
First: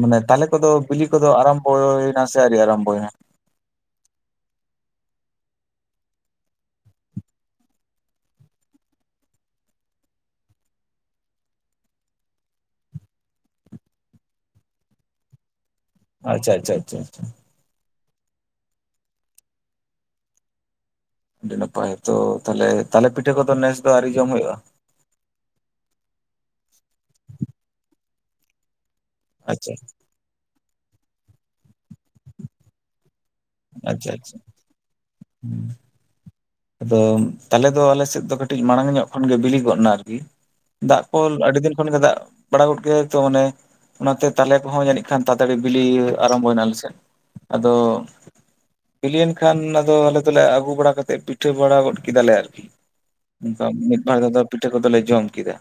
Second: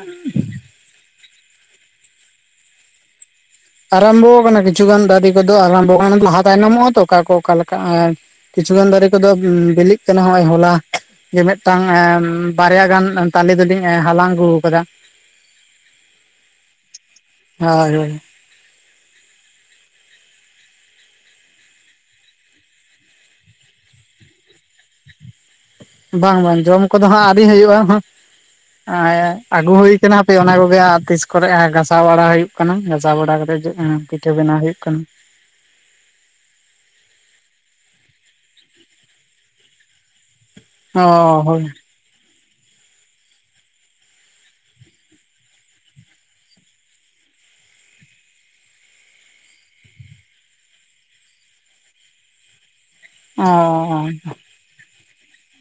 ᱢᱟᱱᱮ ᱛᱟᱞᱮ ᱠᱚᱫᱚ ᱵᱤᱞᱤ ᱠᱚᱫᱚ ᱟᱨᱟᱢᱵᱚᱭᱮᱱᱟ ᱥᱮ ᱟᱹᱣᱨᱤ ᱟᱨᱟᱢᱵᱚᱭᱮᱱᱟ? ᱟᱨᱟᱢᱵᱚ ᱟᱠᱟᱱᱟ ᱠᱤᱪᱷᱩ ᱫᱟᱨᱤ ᱠᱚᱫᱚ ᱟᱨᱟᱢᱵᱚ ᱟᱠᱟᱱᱟ ᱫᱚ, ᱞᱟᱦᱟ ᱛᱟᱭᱱᱚᱢᱚᱜ-ᱟ ᱛᱚ ᱚᱠᱟ ᱠᱚ ᱚᱠᱟ ᱞᱮᱠᱟ? ᱠᱤᱪᱷᱩ ᱜᱟᱱ ᱫᱟᱨᱮ ᱠᱚᱫᱚ ᱵᱤᱞᱤᱜ ᱠᱟᱱᱟ ᱦᱚᱸᱜᱼᱚᱭ ᱦᱚᱞᱟ ᱡᱮ, ᱢᱤᱫᱴᱟᱝ ᱵᱟᱨᱭᱟ ᱜᱟᱱ ᱛᱟᱞᱮ ᱫᱚᱞᱤᱧ ᱦᱟᱞᱟᱝ ᱟᱹᱜᱩ ᱟᱠᱟᱫᱟ᱾ ᱟᱪᱪᱷᱟ ᱟᱪᱪᱷᱟ ᱟᱪᱪᱷᱟ ᱟᱷᱟ᱾ [unintelligible] ᱟᱹᱰᱤ ᱱᱟᱯᱟᱭ ᱛᱚ, ᱛᱟᱦᱚᱞᱮ ᱛᱟᱞᱮ ᱯᱤᱴᱷᱟᱹ ᱠᱚᱫᱚ ᱱᱮᱥ ᱫᱚ ᱟᱹᱣᱨᱤ ᱡᱚᱢ ᱦᱩᱭᱩᱜ-ᱟ? ᱵᱟᱝ ᱵᱟᱝ ᱡᱚᱢ ᱠᱚᱫᱚ ᱦᱟᱸᱜ ᱟᱹᱣᱨᱤ ᱦᱩᱭᱩᱜ-ᱟ, ᱮᱸ ᱟᱹᱜᱩ ᱟᱪᱪᱷᱟ ᱦᱩᱭ ᱮ ᱦᱟᱯᱮᱱᱟ ᱦᱟᱯᱮ ᱚᱱᱟ ᱠᱚᱜᱮ ᱛᱤᱥ ᱠᱚᱨᱮ ᱜᱷᱟᱥᱟᱣ ᱵᱟᱲᱟ ᱦᱩᱭᱩᱜ ᱠᱟᱱᱟ, ᱜᱷᱟᱥᱟᱣ ᱵᱟᱲᱟ ᱠᱟ ᱦᱤᱡᱩ ᱟᱢ ᱯᱤᱴᱷᱟᱹ ᱵᱮᱱᱟᱣ ᱦᱩᱭᱩᱜ ᱠᱷᱟᱱ᱾ ᱦᱩᱸ᱾ ᱟᱫᱚ ᱛᱟᱞᱮ ᱫᱚ ᱟᱞᱮ ᱥᱮᱫ ᱫᱚ ᱠᱟᱹᱴᱤᱡ ᱢᱟᱲᱟᱝ ᱧᱚᱜ ᱠᱷᱚᱱ ᱜᱮ ᱵᱤᱞᱤᱜᱚᱫ ᱮᱱᱟ ᱟᱨᱠᱤ᱾ ᱫᱟᱜ ᱠᱚ ᱚ ᱟᱹᱰᱤ ᱦᱳᱭ ᱫᱤᱱ ᱠᱷᱚᱱ ᱜᱮ ᱫᱟᱜ ᱵᱟᱲᱟ ᱜᱚᱫ ᱜᱮᱟᱭ ᱛᱚ ᱚᱱᱮ, ᱚᱱᱟᱛᱮ ᱛᱟᱞᱮ ᱠᱚᱦᱚᱸ ᱡᱟᱹᱱᱤᱡ ᱠᱷᱟᱱ ᱛᱟᱲᱛᱟᱲᱤ ᱵᱤᱞᱤ ᱟᱨᱟᱢᱵᱚᱭᱮᱱᱟ ᱟᱞᱮ ᱥᱮᱫ᱾ ᱟᱫᱚ ᱵᱩᱞᱤᱭᱮᱱ ᱠᱷᱟᱱ ᱟᱫᱚ ᱟᱞᱮ ᱫᱚᱞᱮ ᱟᱹᱜᱩ ᱵᱟᱲᱟ ᱠᱟᱛᱮ ᱯᱤ ᱯᱤᱴᱷᱟᱹ ᱵᱟᱲᱟ ᱜᱚᱫ ᱠᱮᱫᱟ ᱞᱮ ᱟᱨᱠᱤ, ᱚ ᱚᱱᱠᱟ ᱢᱤᱫ ᱵᱟᱨ ᱫᱷᱟ ᱫᱚ᱾ ᱯᱤᱴᱷᱟᱹ ᱠᱚᱫᱚ ᱞᱮ ᱡᱚᱢ ᱠᱮᱫᱟ,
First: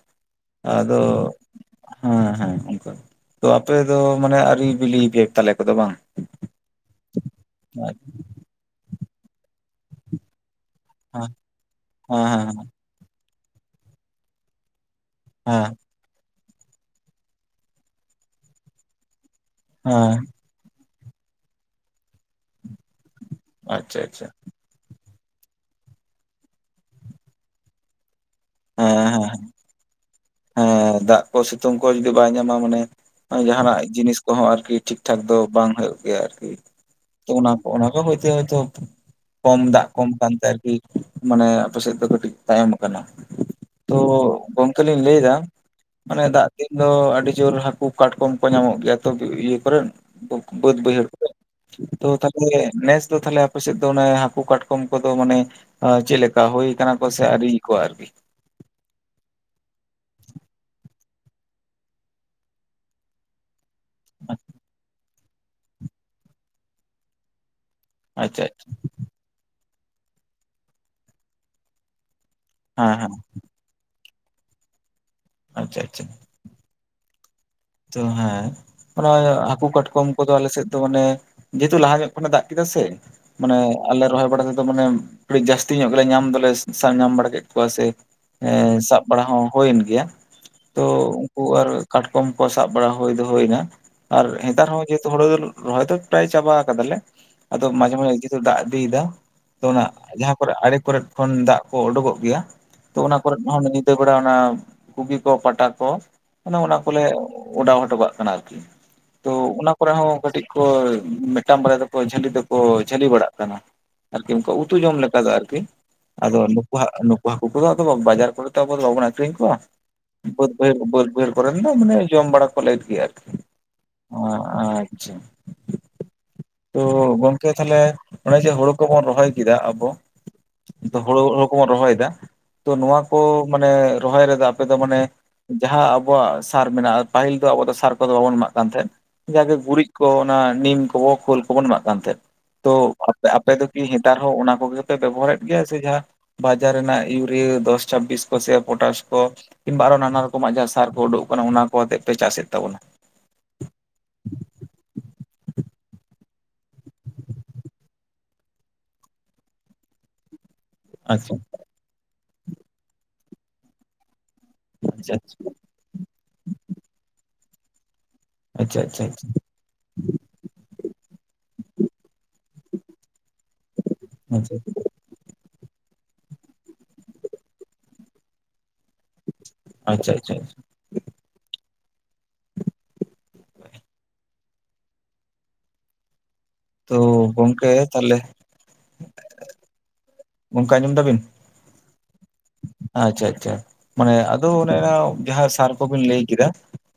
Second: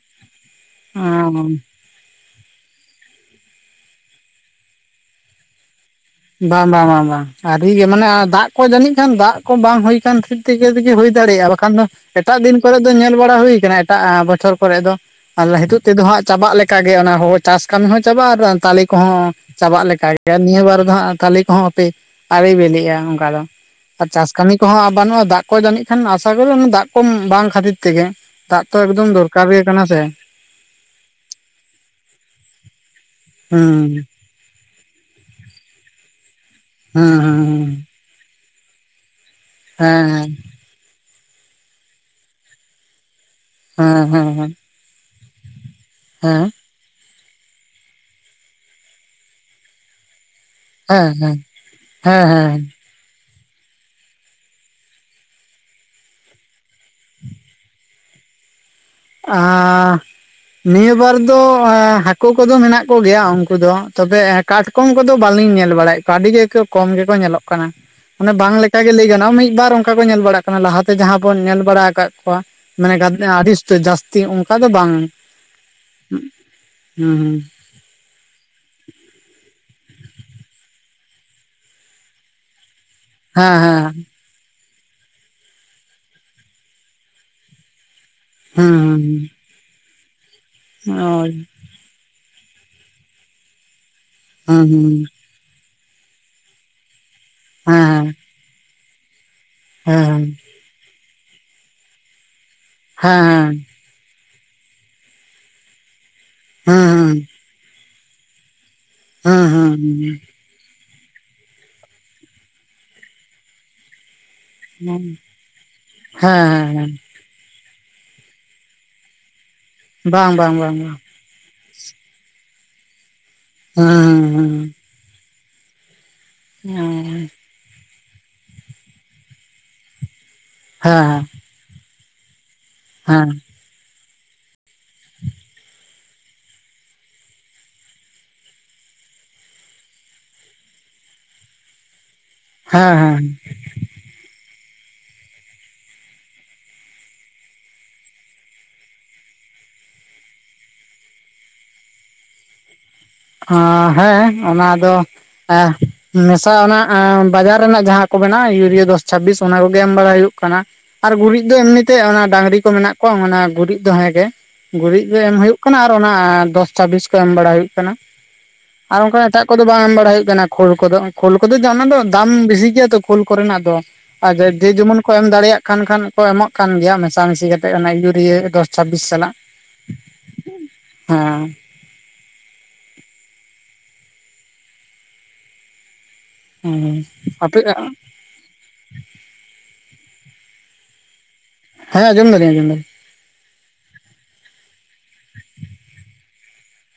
ᱟᱫᱚ ᱚ ᱦᱮᱸ ᱦᱮᱸ, ᱚᱱᱠᱟ ᱛᱚ ᱟᱯᱮ ᱫᱚ ᱢᱟᱱᱮ ᱟᱹᱣᱨᱤ ᱵᱤᱞᱤ ᱟᱯᱮ ᱛᱟᱞᱮ ᱠᱚᱫᱚ ᱵᱟᱝ? ᱵᱟᱝ ᱵᱟᱝ ᱵᱟᱝ ᱚᱱᱟ ᱫᱚ ᱟᱹᱣᱨᱤ ᱜᱮ, ᱦᱮᱸ ᱢᱟᱱᱮ ᱫᱟᱜ ᱠᱚ ᱡᱟᱹᱱᱤᱡ ᱠᱷᱟᱱ ᱫᱟᱜ ᱠᱚ ᱵᱟᱝ ᱦᱩᱭ ᱟᱠᱟᱱ ᱠᱷᱟᱹᱛᱤᱨ ᱛᱮ ᱛᱮᱜᱮ ᱦᱩᱭ ᱫᱟᱲᱮᱭᱟᱜ-ᱟ, ᱵᱟᱠᱷᱟᱱ ᱫᱚ ᱮᱴᱟᱜ ᱫᱤᱱ ᱦᱮᱸ ᱠᱚᱨᱮ ᱫᱚ ᱧᱮᱞ ᱵᱟᱲᱟ ᱦᱩᱭᱩ ᱠᱟᱱᱟ ᱮᱴᱟᱜ ᱵᱚᱪᱷᱚᱨ ᱠᱚᱨᱮ ᱫᱚ ᱟ ᱦᱮᱸ ᱱᱤᱛᱚᱜ ᱛᱮᱫᱚ ᱦᱟᱸᱜ ᱪᱟᱵᱟᱜ ᱞᱮᱠᱟᱜᱮ ᱚᱱᱟ ᱪᱟᱥ ᱠᱟᱹᱢᱤ ᱦᱚᱸ ᱪᱟᱵᱟᱜᱼᱟ ᱟᱨ ᱛᱟᱞᱮ ᱠᱚᱦᱚᱸᱼᱼ ᱪᱟᱵᱟᱜ ᱞᱮ ᱞᱮᱠᱟ ᱦᱮᱸ ᱜᱮᱭᱟ ᱱᱤᱭᱟᱹ ᱵᱟᱨ ᱫᱚ ᱦᱟᱸᱜ ᱛᱟᱞᱮ ᱠᱚᱦᱚᱸᱯᱮ ᱟᱲᱮ ᱵᱤᱞᱤᱜᱼᱟ᱾ ᱚᱱᱠᱟ ᱫᱚ ᱟᱪᱪᱷᱟ ᱟᱨ ᱟᱪᱪᱷᱟ ᱪᱟᱥ ᱠᱟᱹᱢᱤᱼᱼ ᱦ ᱵᱟᱹᱱᱩᱜᱼᱟ ᱫᱟᱜ ᱠᱚ ᱡᱟᱹᱱᱤᱡ ᱠᱷᱟᱱ ᱟᱥᱟ ᱠᱚ ᱚᱱᱟ ᱫᱟᱜ ᱠᱚ ᱵᱟᱝ ᱠᱷᱟᱹᱛᱤᱨ ᱛᱮᱜᱮ᱾ ᱫᱟᱜ ᱛᱚ ᱦᱮᱸ ᱮᱠᱫᱚᱢ ᱫᱚᱨᱠᱟᱨ ᱦᱮᱸ ᱜᱮ ᱠᱟᱱᱟ ᱥᱮ᱾ ᱦᱮᱸ ᱫᱟᱜ ᱠᱚ ᱥᱤᱛᱩᱝ ᱠᱚ ᱡᱩᱫᱤ ᱵᱟᱭ ᱧᱟᱢᱟ ᱢᱟᱱᱮ ᱡᱟᱦᱟᱱᱟᱜ ᱦᱩᱸ ᱡᱤᱱᱤᱥᱼᱼ ᱠᱚᱦᱚᱸ ᱟᱨᱠᱤ ᱴᱷᱤᱠ ᱴᱷᱟᱠ ᱫᱚ ᱵᱟᱝ ᱦᱩᱭᱩᱜ ᱜᱮᱭᱟ ᱟᱨᱠᱤ᱾ ᱦᱩᱸ ᱛᱚ ᱦᱩᱸ ᱚᱱᱟ ᱦᱩᱸ ᱚᱱᱟ ᱠᱚ ᱦᱚᱭᱛᱮ ᱦᱚᱭᱛᱚ ᱠᱚᱢ ᱫᱟᱜ ᱠᱚᱢ ᱠᱟᱱ ᱦᱮᱸ ᱛᱟᱭ ᱟᱨᱠᱤᱼᱼ ᱢᱟᱱᱮ ᱟᱯᱮᱥᱮᱫ ᱫᱚ ᱠᱟᱹᱴᱤᱡ ᱛᱟᱭᱚᱢ ᱟᱠᱟᱱᱟ᱾ ᱛᱚ ᱦᱮᱸ ᱦᱮᱸ ᱦᱮᱸ ᱜᱚᱝᱠᱮ ᱞᱤᱧ ᱞᱟᱹᱭ ᱮᱫᱟ ᱢᱟᱱᱮ ᱫᱟᱜ ᱦᱮᱸ ᱦᱮᱸ ᱫᱤᱱᱼᱼ ᱫᱚ ᱟᱹᱰᱤ ᱡᱳᱨ ᱦᱟᱹᱠᱩ ᱠᱟᱴᱠᱚᱢ ᱠᱚ ᱧᱟᱢᱚᱜ ᱜᱮᱭᱟ ᱛᱚ ᱤᱭᱟᱹ ᱠᱚᱨᱮᱱ ᱩᱱᱠᱩᱼᱼ ᱵᱟᱹᱫᱽ ᱵᱟᱹᱭᱦᱟᱨ ᱦᱮᱸ ᱦᱮᱸ ᱛᱚ ᱦᱮᱸ ᱦᱮᱸ ᱱᱮᱥ ᱫᱚ ᱛᱟᱦᱮᱞᱮᱼᱼ ᱟ ᱥᱮᱫ ᱫᱚ ᱚᱱᱮ ᱦᱟᱹᱠᱩ ᱠᱟᱴᱠᱚᱢ ᱠᱚᱫᱚ ᱢᱟᱱᱮ ᱪᱮᱫᱠᱟ ᱦᱩᱭ ᱠᱟᱱᱟ ᱠᱚ ᱥᱮ ᱟᱹᱣᱨᱤᱭᱚ ᱟᱨᱠᱤ᱾ ᱟ ᱱᱤᱭᱟᱹ ᱵᱟᱨ ᱫᱚ ᱦᱟᱹᱠᱩ ᱠᱚᱫᱚ ᱢᱮᱱᱟᱜ ᱠᱚᱜᱮᱭᱟ᱾ ᱩᱱᱠᱩ ᱫᱚ ᱛᱚᱵᱮ ᱠᱟᱴᱠᱚᱢ ᱠᱚᱫᱚ ᱵᱟᱟᱹᱞᱤᱧ ᱧᱮᱞ ᱵᱟᱲᱟᱭᱮᱫ ᱠᱚᱣᱟ ᱟᱹᱰᱤ ᱜᱮ ᱠᱚᱢ ᱜᱮᱠᱚ ᱧᱮᱞᱚᱜ ᱠᱟᱱᱟ᱾ ᱚᱱᱮ ᱟᱪᱪᱷᱟ ᱟᱪᱪᱷᱟ ᱵᱟᱝᱠᱟᱜ ᱜᱮ ᱞᱟᱹᱭ ᱜᱟᱱᱚᱜᱼᱟ ᱢᱤᱫᱵᱟᱨ ᱚᱱᱠᱟ ᱠᱚ ᱧᱮᱞ ᱵᱟᱲᱟᱜ ᱠᱟᱱᱟ ᱞᱟᱦᱟᱛᱮ ᱡᱟᱦᱟᱸ ᱵᱚᱱ ᱧᱮᱞ ᱵᱟᱲᱟ ᱟᱠᱟᱫ ᱠᱚᱣᱟ᱾ ᱢᱟᱱᱮ ᱦᱮᱸ ᱜᱟ ᱦᱮᱸ ᱟᱹᱰᱤ ᱩᱛᱚ ᱡᱟᱹᱥᱛᱤ ᱚᱱᱠᱟ ᱫᱚ ᱵᱟᱝᱼᱼ ᱟᱪᱪᱷᱟ ᱟᱪᱪᱷᱟ ᱦᱩᱸ ᱦᱩᱸ ᱛᱚ ᱦᱮᱸ ᱢᱟᱱᱮ ᱦᱟᱹᱠᱩ ᱠᱟᱴᱠᱚᱢ ᱠᱚᱫᱚ ᱟᱞᱮᱥᱮᱫ ᱫᱚ ᱢᱟᱱᱮ ᱡᱮᱦᱮᱛᱩ ᱞᱟᱦᱟ ᱧᱚᱜ ᱠᱷᱚᱱᱮ ᱫᱟᱜ ᱠᱮᱫᱟ ᱥᱮ᱾ ᱦᱮᱸ ᱢᱟᱱᱮ ᱦᱮᱸ ᱟᱞᱮ ᱨᱚᱦᱚᱭ ᱵᱟᱲᱟ ᱛᱮ᱾ ᱢᱟᱱᱮ ᱟᱹᱰᱤ ᱡᱟᱹᱥᱛᱤ ᱧᱚᱜ ᱜᱮᱞᱮ ᱧᱟᱢ ᱫᱚᱞᱮ ᱥᱟᱵ ᱧᱟᱢ ᱵᱟᱲᱟ ᱠᱮᱫ ᱠᱚᱣᱟ ᱥᱮ ᱦᱩᱸ ᱥᱟᱵ ᱵᱟᱲᱟ ᱦᱚᱸᱼᱼ ᱦᱩᱭᱮᱱ ᱜᱮᱭᱟ ᱛᱚ ᱦᱩᱸ ᱩᱱᱠᱩ ᱟᱨ ᱠᱟᱴᱠᱚᱢ ᱠᱚ ᱥᱟᱵ ᱵᱟᱲᱟ ᱦᱩᱭ ᱫᱚ ᱦᱩᱭᱱᱟ᱾ ᱟᱨ ᱦᱩᱸ ᱱᱮᱛᱟᱨ ᱦᱚᱸᱚᱸ ᱦᱩᱸ ᱡᱮᱦᱩᱛᱩ ᱫᱚ ᱨᱚᱦᱚᱭ ᱫᱚ ᱯᱨᱟᱭ ᱪᱟᱵᱟ ᱠᱟᱫᱟᱞᱮ ᱢᱟᱡᱷᱮ ᱦᱮᱸ ᱢᱟᱡᱷᱮ ᱡᱮᱦᱮᱛᱩ ᱫᱟᱜᱼᱼ ᱤᱫᱤᱭᱮᱫᱟ ᱛᱚ ᱚᱱᱟ ᱦᱮᱸ ᱡᱟᱦᱟᱸ ᱠᱚᱨᱮ ᱟᱲᱮ ᱠᱚᱨᱮᱫ ᱠᱷᱚᱱ ᱫᱟᱜ ᱠᱚ ᱩᱰᱩᱠᱚᱜ ᱜᱮᱭᱟᱼᱼ ᱛᱚ ᱦᱮᱸ ᱚᱱᱟ ᱠᱚᱨᱮᱫ ᱦᱮᱸ ᱦᱚᱸ ᱧᱤᱫᱟᱹ ᱵᱮᱲᱟ ᱚᱱᱟ ᱜᱷᱩᱜᱤ ᱠᱚ ᱯᱟᱴᱟ ᱠᱚ ᱢᱟᱱᱮ ᱚᱱᱟ ᱠᱚᱞᱮᱼᱼ ᱦᱮᱸ ᱚᱰᱟᱣ ᱦᱚᱴᱚ ᱠᱟᱜ ᱠᱟᱱᱟ ᱟᱨᱠᱤ ᱛᱚ ᱚᱱᱟ ᱦᱮᱸ ᱠᱚᱨᱮ ᱦᱮᱸ ᱦᱚᱸ ᱠᱟᱹᱴᱤᱡᱼᱼ ᱠᱚ ᱢᱮᱴᱟᱝ ᱵᱟᱨᱟᱭ ᱫᱚᱠᱚ ᱡᱷᱟᱹᱞᱤ ᱫᱚᱠᱚ ᱡᱷᱟᱹᱞᱤ ᱵᱟᱲᱟᱜ ᱠᱟᱱᱟ᱾ ᱟᱨᱠᱤ ᱩᱱᱠᱟ ᱩᱛᱩ ᱡᱚᱢ ᱦᱮᱸ ᱞᱮᱠᱟ ᱫᱚ ᱟᱨᱠᱤ ᱟᱫᱚ ᱱᱩᱠᱩ ᱦᱮᱸ ᱦᱟᱜ ᱱᱩᱠᱩᱼᱼ ᱦᱟᱹᱠᱩ ᱠᱚᱫᱚ ᱟᱨ ᱵᱟᱡᱟᱨ ᱠᱚᱨᱮ ᱛᱚ ᱟᱵᱚ ᱫᱚ ᱵᱟᱵᱚᱱ ᱟᱠᱷᱨᱤᱧ ᱠᱚᱣᱟ ᱵᱟᱝ ᱵᱟᱹᱫ ᱵᱟᱝ ᱵᱟᱝ ᱵᱟᱹᱭᱦᱟᱹᱲ ᱵᱟᱝ ᱵᱟᱹᱫ ᱵᱟᱹᱭᱦᱟᱹᱲ ᱠᱚᱨᱮᱱ ᱫᱚ ᱢᱟᱱᱮᱼᱼ ᱡᱚᱢ ᱵᱟᱲᱟ ᱠᱚ ᱞᱮᱫ ᱜᱮ ᱟᱨᱠᱤ ᱦᱮᱸ ᱟᱪᱪᱷᱟ᱾ ᱦᱮᱸ ᱛᱚ ᱦᱮᱸ ᱜᱚᱝᱠᱮ ᱛᱟᱦᱞᱮ ᱚᱱᱮ ᱡᱮ ᱦᱳᱲᱳ ᱠᱚᱵᱚᱱ ᱨᱚᱦᱚᱭ ᱠᱮᱫᱟ ᱟᱵᱚᱼᱼ ᱦᱮᱸ ᱦᱳᱲᱳ ᱠᱚᱵᱚᱱ ᱨᱚᱦᱚᱭᱮᱫᱟ ᱛᱚ ᱱᱚᱣᱟ ᱠᱚᱼᱼ ᱦᱮᱸ ᱢᱟᱱᱮ ᱨᱚᱦᱚᱭ ᱨᱮᱫᱚ ᱟᱯᱮ ᱫᱚ ᱢᱟᱱᱮ ᱡᱟᱦᱟᱸ ᱟᱵᱚᱣᱟᱜ ᱥᱟᱨ ᱢᱮᱱᱟᱜᱼᱟᱼᱼ ᱯᱟᱹᱤᱞ ᱫᱚ ᱟᱵᱚ ᱫᱚ ᱥᱟᱨ ᱠᱚ ᱫᱚ ᱵᱟᱵᱚᱱ ᱮᱢᱟᱜ ᱠᱟᱱ ᱛᱟᱦᱮᱸᱫ᱾ ᱡᱟᱜᱮ ᱜᱩᱨᱤᱡ ᱠᱚ ᱚᱱᱟ ᱱᱤᱢ ᱠᱚᱵᱚ ᱠᱷᱳᱞ ᱠᱚᱵᱚᱱ ᱮᱢᱟᱜ ᱠᱟᱱ ᱛᱟᱦᱮᱸᱫ ᱛᱚ ᱟᱯᱮ ᱦᱮᱸ ᱟᱯᱮᱼᱼ ᱟᱯᱮ ᱫᱚ ᱠᱤ ᱦᱮᱛᱟᱨ ᱦᱚᱸ ᱚᱱᱟ ᱠᱚᱜᱮᱯᱮ ᱵᱮᱵᱚᱦᱟᱨᱮᱫ ᱜᱮᱭᱟ ᱥᱮ ᱡᱟᱦᱟᱸᱼᱼ ᱵᱟᱡᱟᱨ ᱨᱮᱱᱟᱜ ᱤᱭᱩᱨᱤᱭᱟᱹ ᱫᱚᱥ ᱪᱷᱟᱵᱵᱤᱥ ᱠᱚ ᱥᱮ ᱯᱚᱴᱟᱥ ᱠᱚᱼᱼ ᱠᱤᱝᱵᱟ ᱟᱨᱚ ᱱᱟᱱᱟ ᱨᱚᱠᱚᱢᱟᱜ ᱡᱟᱦᱟᱸ ᱥᱟᱨ ᱠᱚ ᱩᱰᱳᱜ ᱟᱠᱟᱱᱟ ᱚᱱᱟ ᱠᱚ ᱟᱛᱮᱜ ᱯᱮ ᱪᱟᱥᱮᱫ ᱛᱟᱵᱚᱱᱟ᱾ ᱦᱟᱸ ᱦᱮᱸ ᱚᱱᱟ ᱫᱚ ᱮᱸ ᱢᱮᱥᱟ ᱚᱱᱟ ᱵᱟᱡᱟᱨ ᱨᱮᱱᱟᱜ ᱡᱟᱸᱦᱟᱼᱼ ᱠᱚ ᱢᱮᱱᱟ ᱤᱭᱩᱨᱤᱭᱟ ᱫᱚᱥ ᱪᱷᱟᱵᱵᱤᱥ ᱚᱱᱟ ᱠᱚᱜᱮ ᱮᱢ ᱵᱟᱲᱟ ᱦᱩᱭᱩᱜ ᱠᱟᱱᱟ ᱟᱨ ᱟᱪᱪᱷᱟ ᱜᱩᱨᱤᱡ ᱫᱚ ᱮᱢᱱᱤᱼᱼ ᱛᱮ ᱚᱱᱟ ᱰᱟᱝᱨᱤ ᱠᱚ ᱢᱮᱱᱟᱜ ᱠᱚᱣᱟ ᱚᱱᱟ ᱜᱩᱨᱤᱡ ᱫᱚ ᱦᱮᱸ ᱜᱮ ᱜᱩᱨᱤᱡ ᱟᱪᱪᱷᱟ ᱜᱮ ᱮᱢ ᱦᱩᱭᱩᱜᱼᱼ ᱠᱟᱱᱟ ᱟᱨ ᱚᱱᱟ ᱫᱚᱥ ᱪᱷᱟᱵᱤᱥ ᱠᱚ ᱮᱢ ᱵᱟᱲᱟ ᱦᱩᱭᱩᱜ ᱠᱟᱱᱟ ᱟᱪᱪᱷᱟ ᱟᱨ ᱟᱪᱪᱷᱟ ᱚᱱᱠᱟ ᱮᱴᱟᱜᱼᱼ ᱠᱚᱫᱚ ᱵᱟᱝ ᱮᱢ ᱵᱟᱲᱟ ᱦᱩᱭᱩᱜ ᱠᱟᱱᱟ ᱠᱷᱳᱞ ᱠᱚᱫᱚ ᱠᱷᱳᱞ ᱠᱚᱫᱚ ᱚᱱᱟ ᱫᱚ ᱫᱟᱢ ᱵᱮᱥᱤ ᱜᱮᱭᱟ ᱛᱚ ᱠᱷᱳᱞ ᱠᱚᱨᱮᱱᱟᱜ ᱫᱚ ᱟᱻ ᱟᱪᱪᱷᱟ ᱡᱮ ᱡᱮᱢᱚᱱ ᱠᱚ ᱮᱢ ᱫᱟᱲᱮᱭᱟᱜ ᱠᱟᱱ ᱠᱷᱟᱱ ᱮᱢᱚᱜ ᱠᱟᱱ ᱜᱮᱭᱟ ᱢᱮᱥᱟᱢᱤᱥᱤ ᱠᱟᱛᱮᱫ ᱚᱱᱟ ᱤᱭᱩᱨᱤᱭᱟ ᱫᱚᱥ ᱪᱷᱟᱵᱵᱤᱥ ᱥᱟᱞᱟᱜ᱾ ᱟᱪᱪᱷᱟ ᱟᱪᱪᱷᱟ‌᱾ ᱦᱮᱸ᱾ ᱛᱚ ᱦᱮᱸ ᱟᱯᱮ ᱜᱚᱢᱠᱮ ᱛᱟᱞᱦᱮ ᱜᱚᱝᱠᱮ ᱟᱸᱡᱚᱢ ᱫᱟᱵᱤᱱ? ᱦᱮᱸ ᱟᱸᱡᱚᱢᱫᱟ ᱞᱤᱧ ᱟᱸᱡᱚᱢ ᱫᱟᱞᱤᱧ᱾ ᱟᱪᱪᱷᱟ ᱟᱪᱪᱷᱟ ᱢᱟᱱᱮ ᱟᱫᱚ ᱚᱱᱮ ᱱᱟ ᱡᱟᱦᱟᱸ ᱥᱟᱨ ᱠᱚᱵᱤᱱ ᱞᱟᱹᱭ ᱠᱮᱫᱟ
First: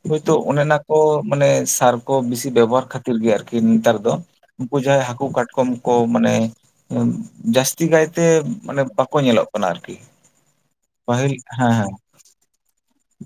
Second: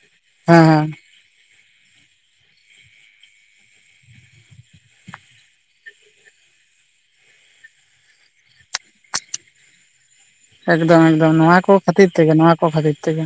ᱦᱳᱭᱛᱳ ᱦᱮᱸ ᱚᱱᱮᱱᱟ ᱦᱮᱸ ᱠᱚ ᱢᱟᱱᱮ ᱥᱟᱨ ᱠᱚ ᱵᱮᱥᱤ ᱵᱮᱵᱚᱦᱟᱨ ᱠᱷᱟᱹᱛᱤᱨ ᱜᱮ ᱟᱨᱠᱤ ᱱᱮᱛᱟᱨ ᱫᱚ ᱩᱱᱠᱩ ᱡᱟᱦᱟᱸᱭ ᱦᱟᱹᱠᱩ ᱠᱟᱴᱠᱚᱢ ᱠᱚ ᱢᱟᱱᱮ ᱡᱟᱹᱥᱛᱤ ᱠᱟᱭᱛᱮ ᱢᱟᱱᱮ ᱵᱟᱠᱚ ᱧᱮᱞᱚᱜ ᱠᱟᱱᱟ ᱟᱨᱠᱤ᱾ ᱮᱠᱫᱚᱢ ᱯᱟᱹᱦᱤᱞ ᱮᱠᱫᱚᱢ ᱱᱚᱣᱟ ᱦᱮᱸ ᱠᱚ ᱦᱮᱸ ᱠᱷᱟᱹᱛᱤᱨ ᱛᱮᱜᱮ ᱱᱚᱣᱟ ᱠᱚ ᱠᱷᱟᱹᱛᱤᱨ ᱛᱮᱜᱮ᱾